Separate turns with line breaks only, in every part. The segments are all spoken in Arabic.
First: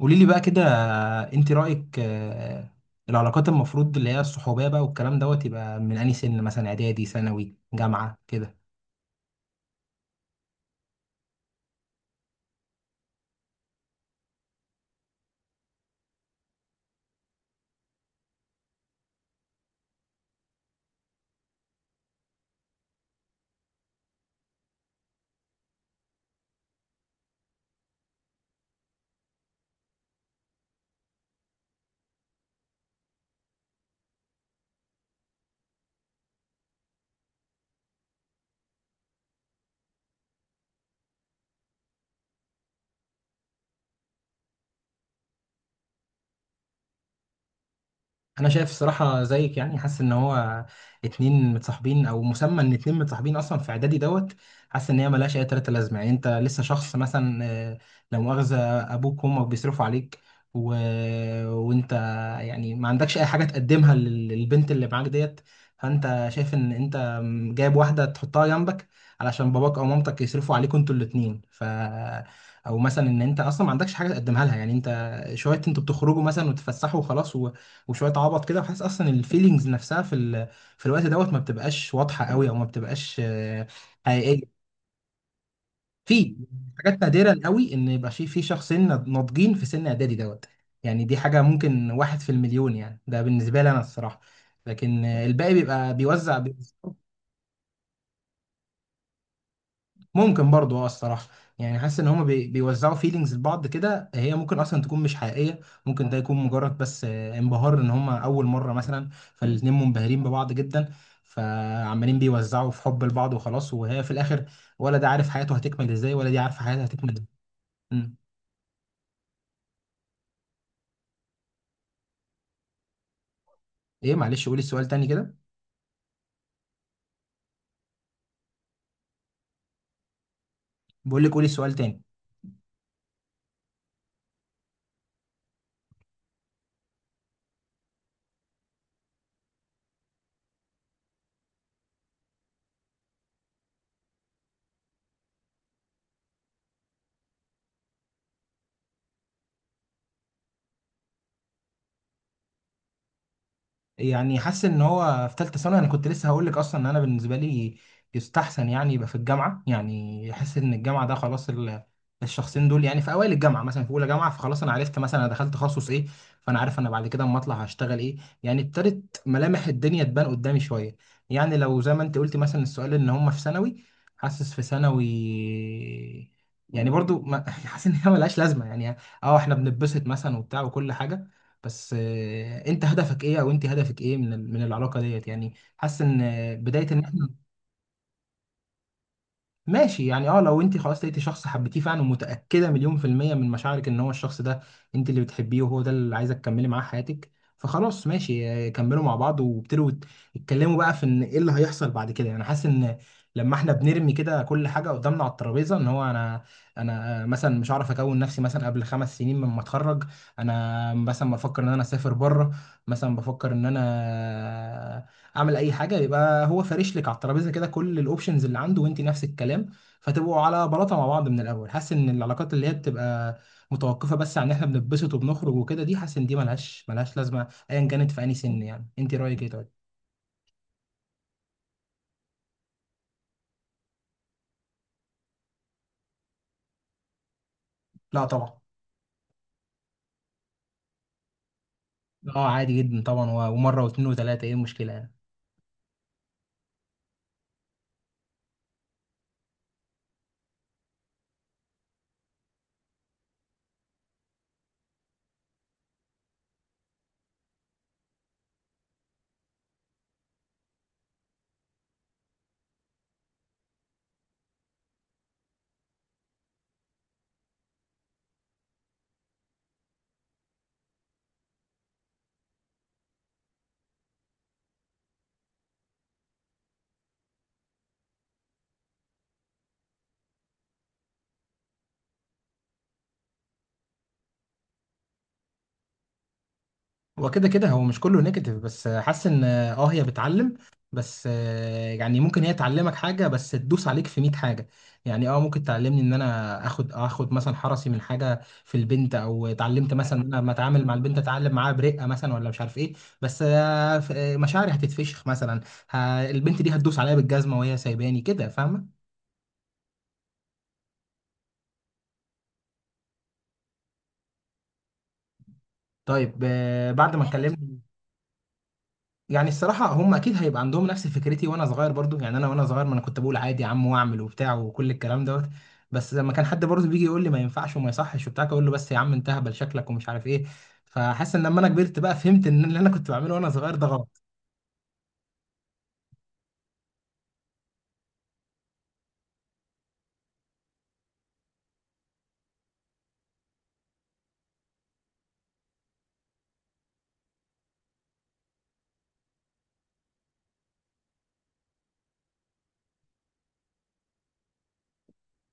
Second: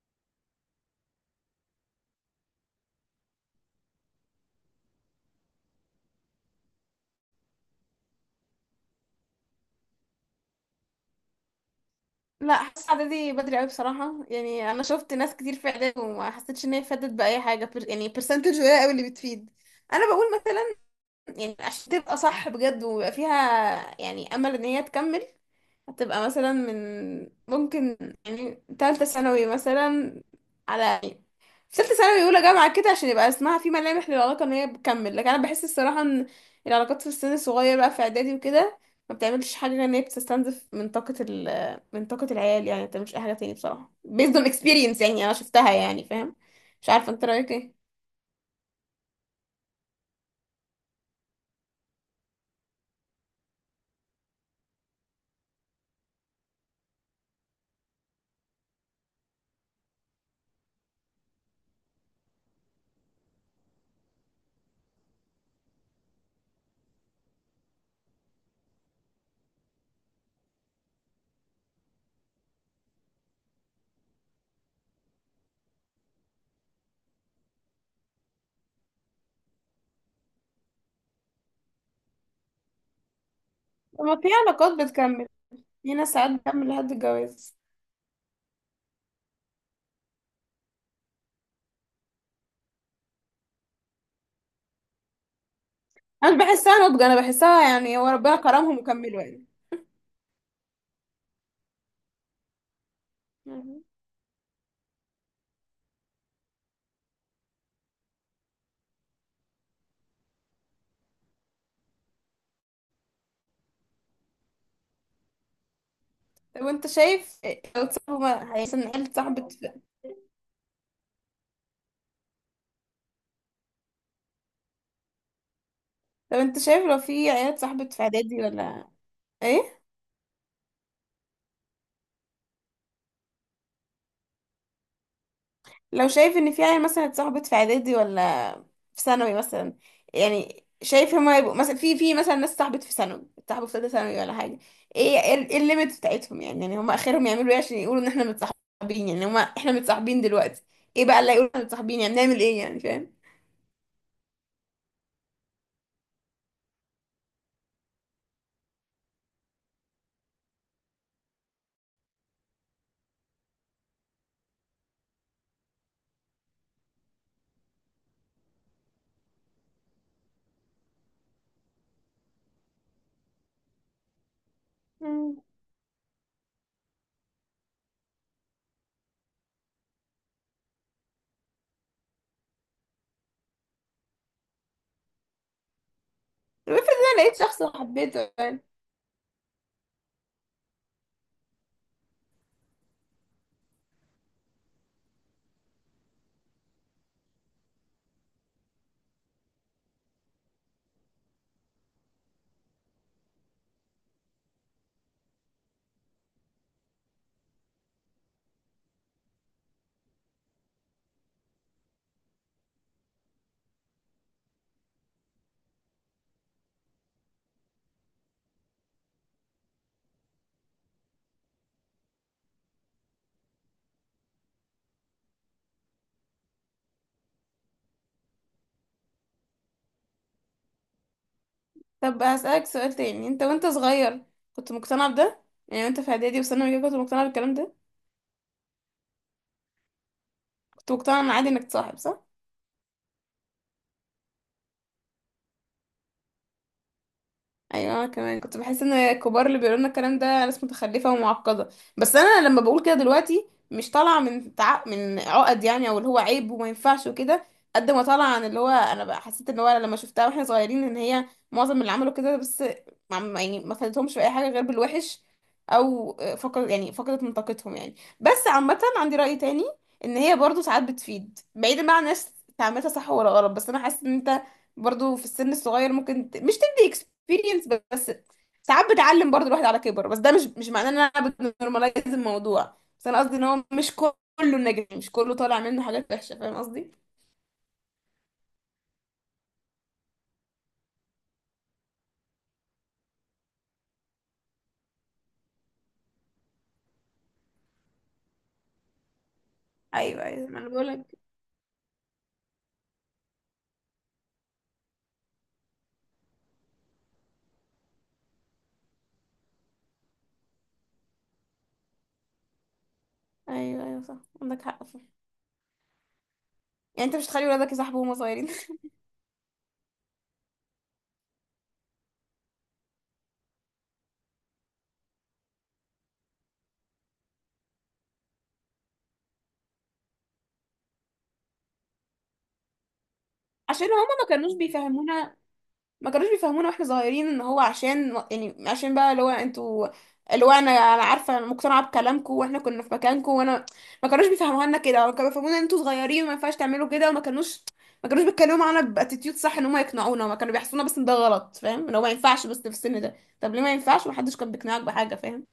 قولي لي بقى كده، انت رأيك، العلاقات المفروض اللي هي الصحوبية بقى والكلام دوت، يبقى من انهي سن؟ مثلا اعدادي، ثانوي، جامعة كده؟
لا، حاسه اعدادي بدري قوي بصراحه. يعني انا شفت ناس كتير في اعدادي وما حسيتش ان هي فادت باي حاجه يعني برسنتج قليل قوي اللي بتفيد. انا بقول مثلا، يعني عشان تبقى صح بجد ويبقى فيها يعني امل ان هي تكمل، هتبقى مثلا ممكن يعني تالتة ثانوي مثلا، على يعني في تالتة ثانوي أولى جامعة كده، عشان يبقى اسمها في ملامح للعلاقة إن هي بتكمل. لكن أنا بحس الصراحة إن العلاقات في السن الصغير بقى في إعدادي وكده ما بتعملش حاجة غير إن هي بتستنزف من طاقة من طاقة العيال. يعني ما بتعملش أي حاجة تاني بصراحة، based on experience يعني، أنا شفتها يعني، فاهم؟ مش عارفة أنت رأيك إيه.
انا شايف الصراحه زيك، يعني حاسس ان هو اتنين متصاحبين، او مسمى ان اتنين متصاحبين اصلا في اعدادي دوت. حاسس ان هي ملهاش اي تلاته لازمه، يعني انت لسه شخص مثلا، لا مؤاخذه، ابوك وامك بيصرفوا عليك، و... وانت يعني ما عندكش اي حاجه تقدمها للبنت اللي معاك ديت. فانت شايف ان انت جايب واحده تحطها جنبك، علشان باباك او مامتك يصرفوا عليكوا انتوا الاتنين. او مثلا ان انت اصلا ما عندكش حاجه تقدمها لها، يعني انت شويه، انتوا بتخرجوا مثلا وتتفسحوا وخلاص، وشويه عبط كده. وحاسس اصلا الفيلينجز نفسها في الوقت دوت ما بتبقاش واضحه قوي، او ما بتبقاش
لما في
حقيقيه.
علاقات بتكمل، في ناس ساعات
في
بتكمل لحد
حاجات نادره
الجواز.
قوي ان يبقى في شخصين ناضجين في سن اعدادي دوت. يعني دي حاجه ممكن واحد في المليون، يعني ده بالنسبه لي انا الصراحه. لكن الباقي بيبقى
أنا
بيوزع.
مش بحسها نضج، أنا بحسها يعني هو ربنا كرمهم وكملوا
ممكن برضو، اه الصراحة، يعني حاسس ان هما بيوزعوا فيلينجز لبعض
يعني.
كده، هي ممكن اصلا تكون مش حقيقية. ممكن ده يكون مجرد بس انبهار، ان هما اول مرة مثلا، فالاتنين منبهرين ببعض جدا، فعمالين بيوزعوا في حب لبعض وخلاص. وهي في الاخر، ولا ده عارف حياته هتكمل ازاي، ولا دي
طب
عارفة حياتها
انت
هتكمل ازاي.
شايف لو
مم.
صاحبه مثلا عيلة صاحبة
ايه معلش، قولي السؤال تاني كده.
لو انت شايف لو في عيلة صاحبة في اعدادي ولا ايه،
بقول لك، قولي السؤال تاني.
لو شايف ان في عيلة مثلا اتصاحبت في اعدادي ولا في ثانوي مثلا، يعني شايف هما يبقوا مثلا في مثلا ناس صاحبت في ثانوي، صاحبوا في ثالثة ثانوي ولا حاجة؟ ايه الليميت بتاعتهم يعني؟ يعني هما اخرهم يعملوا ايه عشان يقولوا ان احنا متصاحبين؟ يعني هما احنا متصاحبين دلوقتي، ايه بقى اللي هيقولوا احنا متصاحبين؟ يعني نعمل ايه يعني، فاهم؟
يعني حاسس ان هو في ثالثه ثانوي، انا كنت لسه هقول لك اصلا، ان انا بالنسبه لي يستحسن، يعني يبقى في الجامعه. يعني احس ان الجامعه ده خلاص، الشخصين دول يعني في اوائل الجامعه مثلا، في اولى جامعه، فخلاص انا عرفت مثلا انا دخلت تخصص ايه. فانا عارف انا بعد كده اما اطلع هشتغل ايه، يعني ابتدت ملامح الدنيا تبان قدامي شويه. يعني لو زي ما انت قلت مثلا السؤال، ان هم في ثانوي. حاسس في ثانوي،
مم.
يعني برضو ما حاسس ان هي ملهاش لازمه يعني. اه احنا بنتبسط مثلا وبتاع وكل حاجه، بس انت هدفك ايه؟ او انت هدفك ايه من العلاقه ديت؟ يعني حاسس ان
طب افرض
بدايه ان
انا
احنا
لقيت شخص وحبيته يعني.
ماشي. يعني اه، لو انت خلاص لقيتي شخص حبيتيه فعلا ومتأكدة مليون% من مشاعرك ان هو الشخص ده انت اللي بتحبيه، وهو ده اللي عايزة تكملي معاه حياتك. فخلاص ماشي، كملوا مع بعض وابتدوا يتكلموا بقى في ان ايه اللي هيحصل بعد كده. يعني حاسس ان لما احنا بنرمي كده كل حاجة قدامنا على الترابيزة، ان هو انا مثلا مش عارف، اكون نفسي مثلا قبل 5 سنين لما اتخرج. انا مثلا بفكر ان انا اسافر بره، مثلا بفكر ان انا اعمل اي حاجه. يبقى هو فارش لك على الترابيزه كده كل الاوبشنز اللي عنده، وانت نفس الكلام. فتبقوا على بلاطه مع بعض من الاول. حاسس ان العلاقات اللي هي بتبقى متوقفه بس عن ان احنا بنتبسط وبنخرج وكده، دي حاسس ان دي ملهاش لازمه ايا كانت في اي سن. يعني انت رايك ايه؟ طيب.
طب هسألك سؤال تاني، انت وانت صغير كنت مقتنع بده؟ يعني وانت في اعدادي وثانوي كده كنت مقتنع بالكلام ده؟
لا طبعا.
كنت مقتنع ان عادي انك تصاحب، صح؟
اه عادي جدا طبعا، ومره واثنين وثلاثه، ايه المشكله يعني؟
ايوه، أنا كمان كنت بحس ان الكبار اللي بيقولوا لنا الكلام ده ناس متخلفه ومعقده. بس انا لما بقول كده دلوقتي مش طالعه من من عقد يعني، او اللي هو عيب وما ينفعش وكده، قد ما طالعه عن اللي هو انا بقى حسيت ان هو لما شفتها واحنا صغيرين ان هي معظم اللي عملوا كده بس يعني ما فادتهمش في اي حاجه غير بالوحش، او فقد يعني فقدت من طاقتهم يعني. بس عامه عندي راي تاني، ان هي برضو ساعات بتفيد بعيدا بقى عن الناس تعملها صح ولا غلط. بس انا حاسه ان انت برضو في السن الصغير ممكن مش اكسبيرينس بس، ساعات بتعلم برضو الواحد على كبر. بس ده مش معناه ان انا بنورماليز الموضوع، بس انا قصدي ان هو مش كله نجم، مش كله طالع منه حاجات وحشه، فاهم قصدي؟
هو كده كده هو مش كله نيجاتيف، بس حاسس ان اه هي بتعلم، بس يعني ممكن هي تعلمك حاجه بس تدوس عليك في 100 حاجه. يعني اه ممكن تعلمني ان انا اخد مثلا حرصي من حاجه في البنت، او اتعلمت مثلا
ايوه
ان انا
ايوه،
لما
ما انا
اتعامل
بقول
مع البنت
لك.
اتعلم معاها برقه مثلا، ولا مش عارف ايه. بس مشاعري هتتفشخ مثلا. البنت دي هتدوس عليا بالجزمه وهي سايباني كده، فاهمه؟
ايوه ايوه، صح، عندك حق فيه.
طيب
يعني
بعد
انت
ما
مش تخلي
اتكلمنا،
ولادك يصاحبوا وهم صغيرين؟
يعني الصراحة هم أكيد هيبقى عندهم نفس فكرتي وأنا صغير برضو. يعني أنا وأنا صغير، ما أنا كنت بقول عادي يا عم، وأعمل وبتاع وكل الكلام دوت. بس لما كان حد برضو بيجي يقول لي ما ينفعش وما يصحش وبتاع، أقول له بس يا عم انت هبل شكلك، ومش عارف إيه. فحاسس إن لما أنا كبرت بقى، فهمت إن اللي أنا كنت بعمله وأنا صغير ده
عشان هما
غلط.
ما كانوش بيفهمونا، ما كانوش بيفهمونا واحنا صغيرين ان هو عشان يعني، عشان بقى اللي هو انتوا، اللي هو انا عارفه انا مقتنعه بكلامكم واحنا كنا في مكانكم، وانا ما كانوش بيفهموها لنا كده، ما كانوا بيفهمونا ان انتوا صغيرين وما ينفعش تعملوا كده. وما كانوش، ما كانوش بيتكلموا معانا باتيتيود صح ان هم يقنعونا، ما كانوا بيحسونا بس ان ده غلط، فاهم؟ ان هو ما ينفعش بس في السن ده. طب ليه ما ينفعش ومحدش كان بيقنعك بحاجه، فاهم؟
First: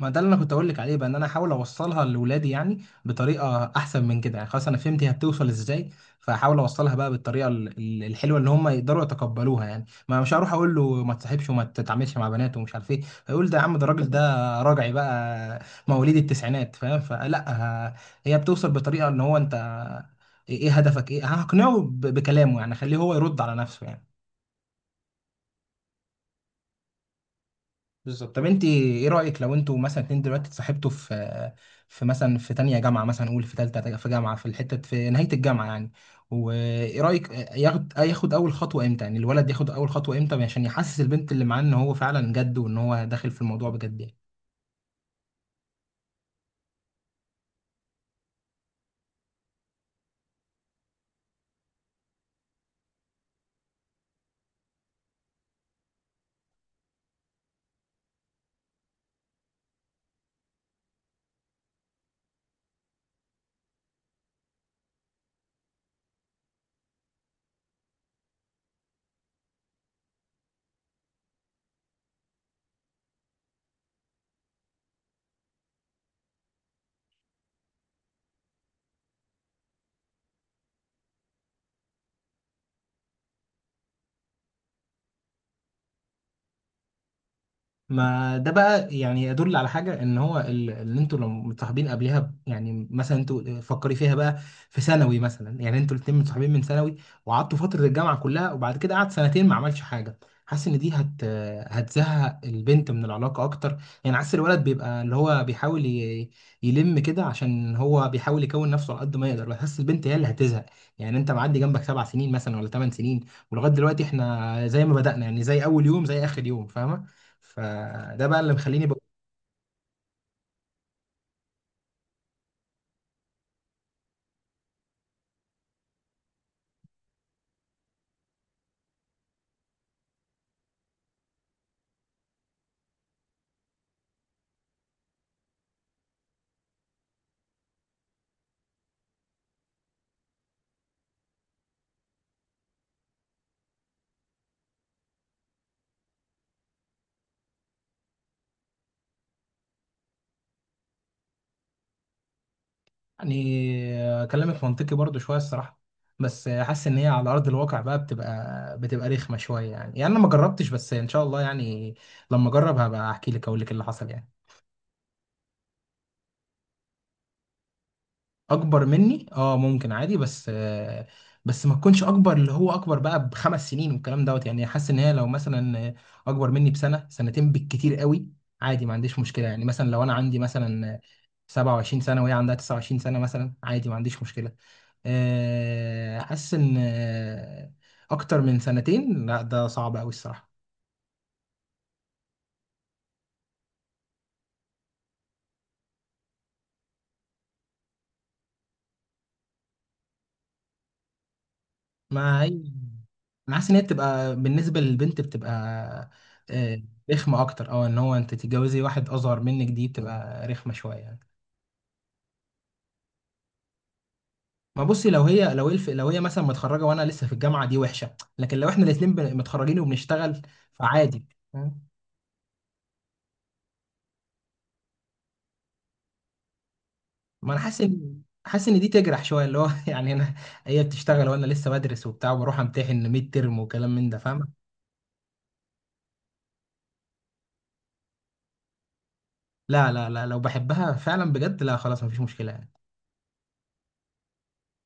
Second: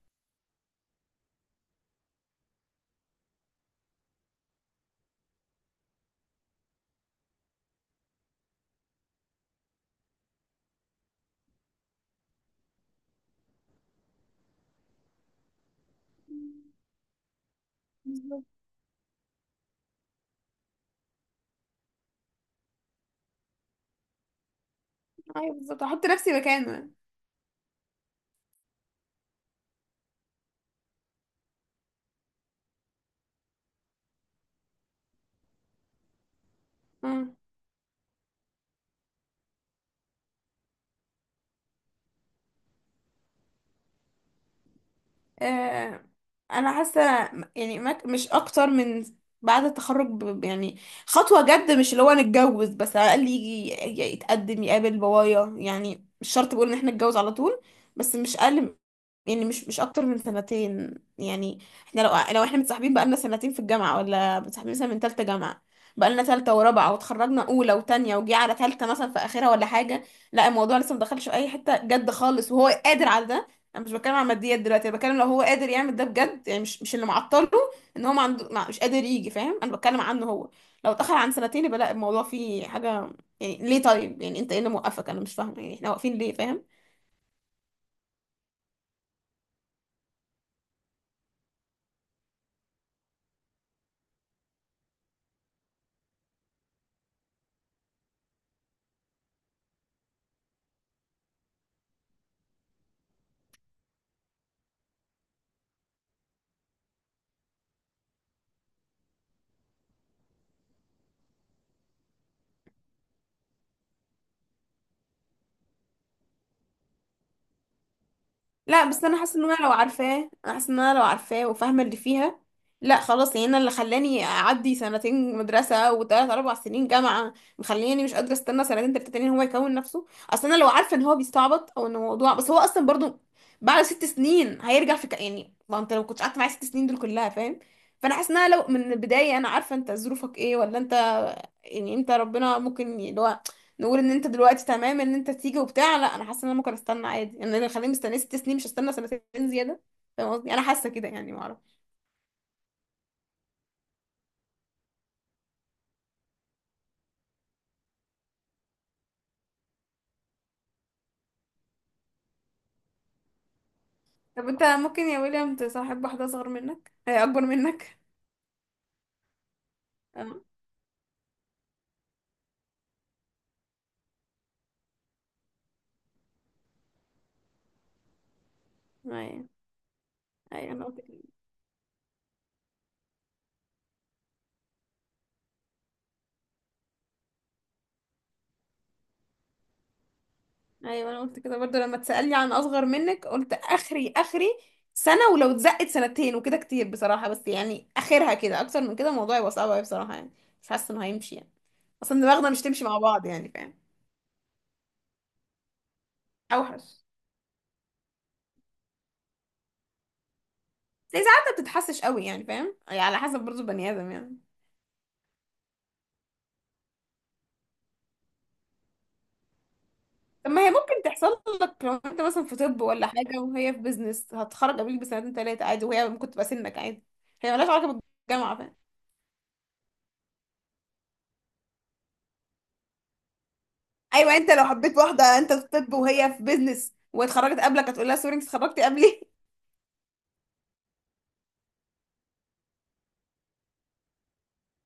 ما ده اللي انا كنت اقول لك عليه بقى، ان انا احاول اوصلها لاولادي يعني، بطريقه احسن من كده. يعني خلاص انا فهمت هي بتوصل ازاي، فاحاول اوصلها بقى بالطريقه الحلوه اللي هم يقدروا يتقبلوها. يعني ما مش هروح اقول له ما تصاحبش وما تتعاملش مع بنات ومش عارف ايه. هيقول ده يا عم، ده الراجل ده راجعي بقى مواليد التسعينات، فاهم؟ فلا. ه- هي
بالظبط.
بتوصل بطريقه ان هو انت إيه هدفك ايه. هقنعه بكلامه، يعني خليه هو يرد على نفسه يعني.
ايوه بالظبط، احط نفسي مكانه.
بالظبط. طب انت ايه رايك لو انتوا مثلا اتنين دلوقتي اتصاحبتوا في مثلا في تانية جامعه، مثلا قول في تالتة في جامعه، في الحته في نهايه الجامعه يعني. وايه رايك
يعني.
ياخد اول خطوه امتى؟ يعني الولد ياخد اول خطوه امتى عشان يحسس البنت اللي معاه ان هو فعلا جد، وان هو داخل في الموضوع بجد يعني؟
آه، انا حاسه يعني ما مش اكتر من بعد التخرج يعني خطوه جد، مش اللي هو نتجوز، بس على الاقل يجي يتقدم يقابل بابايا. يعني مش شرط بقول ان احنا نتجوز على طول، بس مش اقل يعني، مش اكتر من 2 سنين يعني. احنا لو، لو احنا متصاحبين بقالنا 2 سنين في الجامعه، ولا متصاحبين مثلا من تالتة جامعه، بقالنا تالتة ورابعه، وتخرجنا اولى وتانية وجي على تالتة مثلا في اخرها ولا حاجه، لا الموضوع لسه مدخلش في اي حته جد خالص وهو قادر على ده. انا مش بتكلم عن ماديات دلوقتي، انا بتكلم لو هو قادر يعمل ده بجد، يعني مش اللي معطله ان هو ما عنده مش قادر يجي، فاهم؟ انا بتكلم عنه هو. لو اتاخر عن 2 سنين يبقى لا، الموضوع فيه حاجه يعني. ليه طيب؟ يعني انت ايه اللي موقفك؟ انا مش فاهمه يعني احنا واقفين ليه، فاهم؟
ما ده بقى يعني يدل على حاجة. ان هو اللي انتوا لو متصاحبين قبلها يعني مثلا انتوا فكري فيها بقى في ثانوي مثلا. يعني انتوا الاتنين متصاحبين من ثانوي، وقعدتوا فترة الجامعة كلها، وبعد كده قعد سنتين ما عملش حاجة. حاسس ان دي هتزهق البنت من العلاقة اكتر. يعني حاسس الولد بيبقى اللي هو بيحاول يلم كده، عشان هو بيحاول يكون نفسه على قد ما يقدر. بحس البنت هي اللي هتزهق. يعني انت معدي جنبك 7 سنين مثلا، ولا 8 سنين، ولغاية دلوقتي احنا زي ما بدأنا، يعني زي اول يوم زي اخر يوم، فاهمة؟ فده بقى اللي
لا
مخليني بقول.
بس انا حاسه ان انا لو عارفاه، انا حاسه ان انا لو عارفاه وفاهمه اللي فيها، لا خلاص يعني. انا اللي خلاني اعدي 2 سنين مدرسه وثلاث اربع سنين جامعه مخليني مش قادره استنى 2 3 تانيين هو يكون نفسه. اصل انا لو عارفه ان هو بيستعبط او ان الموضوع بس، هو اصلا برضو بعد 6 سنين هيرجع في يعني، ما انت لو كنت قعدت معايا 6 سنين دول كلها، فاهم؟ فانا حاسه ان انا لو من البدايه انا عارفه انت ظروفك ايه ولا انت، يعني انت ربنا ممكن نقول ان انت دلوقتي تمام ان انت تيجي وبتاع، لا انا حاسه ان انا ممكن استنى عادي يعني. انا اللي خليني مستنيه 6 سنين مش هستنى 2 سنين زياده، فاهم قصدي؟ انا حاسه كده يعني، ما اعرف.
يعني كلامك منطقي برضو شويه الصراحه، بس حاسس ان هي على ارض الواقع بقى بتبقى رخمه شويه يعني. يعني انا ما جربتش، بس ان شاء الله يعني لما اجرب هبقى احكي لك، اقول لك اللي حصل يعني.
طب انت ممكن يا ويليام تصاحب واحده اصغر منك هي اكبر منك؟
اكبر مني؟ اه، ممكن، عادي.
اه.
بس بس ما تكونش اكبر، اللي هو اكبر بقى بخمس سنين والكلام دوت. يعني حاسس ان هي لو مثلا اكبر مني بسنه سنتين بالكتير قوي، عادي ما عنديش مشكله.
ايوه
يعني مثلا لو انا عندي
ايوه، انا
مثلا
قلت كده.
27 سنه وهي عندها 29 سنه مثلا، عادي ما عنديش مشكله. حاسس ان اكتر من سنتين، لا ده صعب قوي الصراحه.
ايوه انا قلت كده برضو لما تسالني عن اصغر منك، قلت اخري سنه، ولو اتزقت 2 سنين وكده كتير بصراحه. بس يعني اخرها كده، اكتر من كده الموضوع يبقى صعب قوي بصراحه يعني، مش حاسه انه هيمشي يعني. اصلا
ما
دماغنا
هي
مش تمشي مع بعض يعني،
انا حاسس
فاهم؟
ان هي بتبقى بالنسبه للبنت بتبقى آه،
اوحش.
رخمه اكتر. او ان هو انت تتجوزي واحد اصغر منك، دي بتبقى رخمه شويه
زي
يعني.
ساعات ما بتتحسش قوي يعني، فاهم؟ يعني على حسب برضو بني ادم يعني.
ما بصي، لو هي مثلا متخرجه وانا لسه في الجامعه، دي وحشه. لكن لو احنا الاثنين متخرجين وبنشتغل،
طب ما هي ممكن
فعادي،
تحصل لك
فاهم؟
لو انت مثلا في طب ولا حاجه وهي في بيزنس، هتخرج قبلك ب2 3 سنين عادي، وهي ممكن تبقى سنك عادي. هي
ما انا
مالهاش
حاسس
علاقه
ان
بالجامعه،
حاسس
فاهم؟
ان دي تجرح شويه، اللي هو يعني انا. هي بتشتغل وانا لسه بدرس وبتاع وبروح امتحن ميد ترم وكلام من ده،
ايوه، انت
فاهم؟
لو حبيت واحده انت في طب وهي في بيزنس واتخرجت قبلك، هتقول لها سوري انت اتخرجتي قبلي؟
لا لا لا، لو بحبها فعلا بجد لا، خلاص مفيش مشكلة.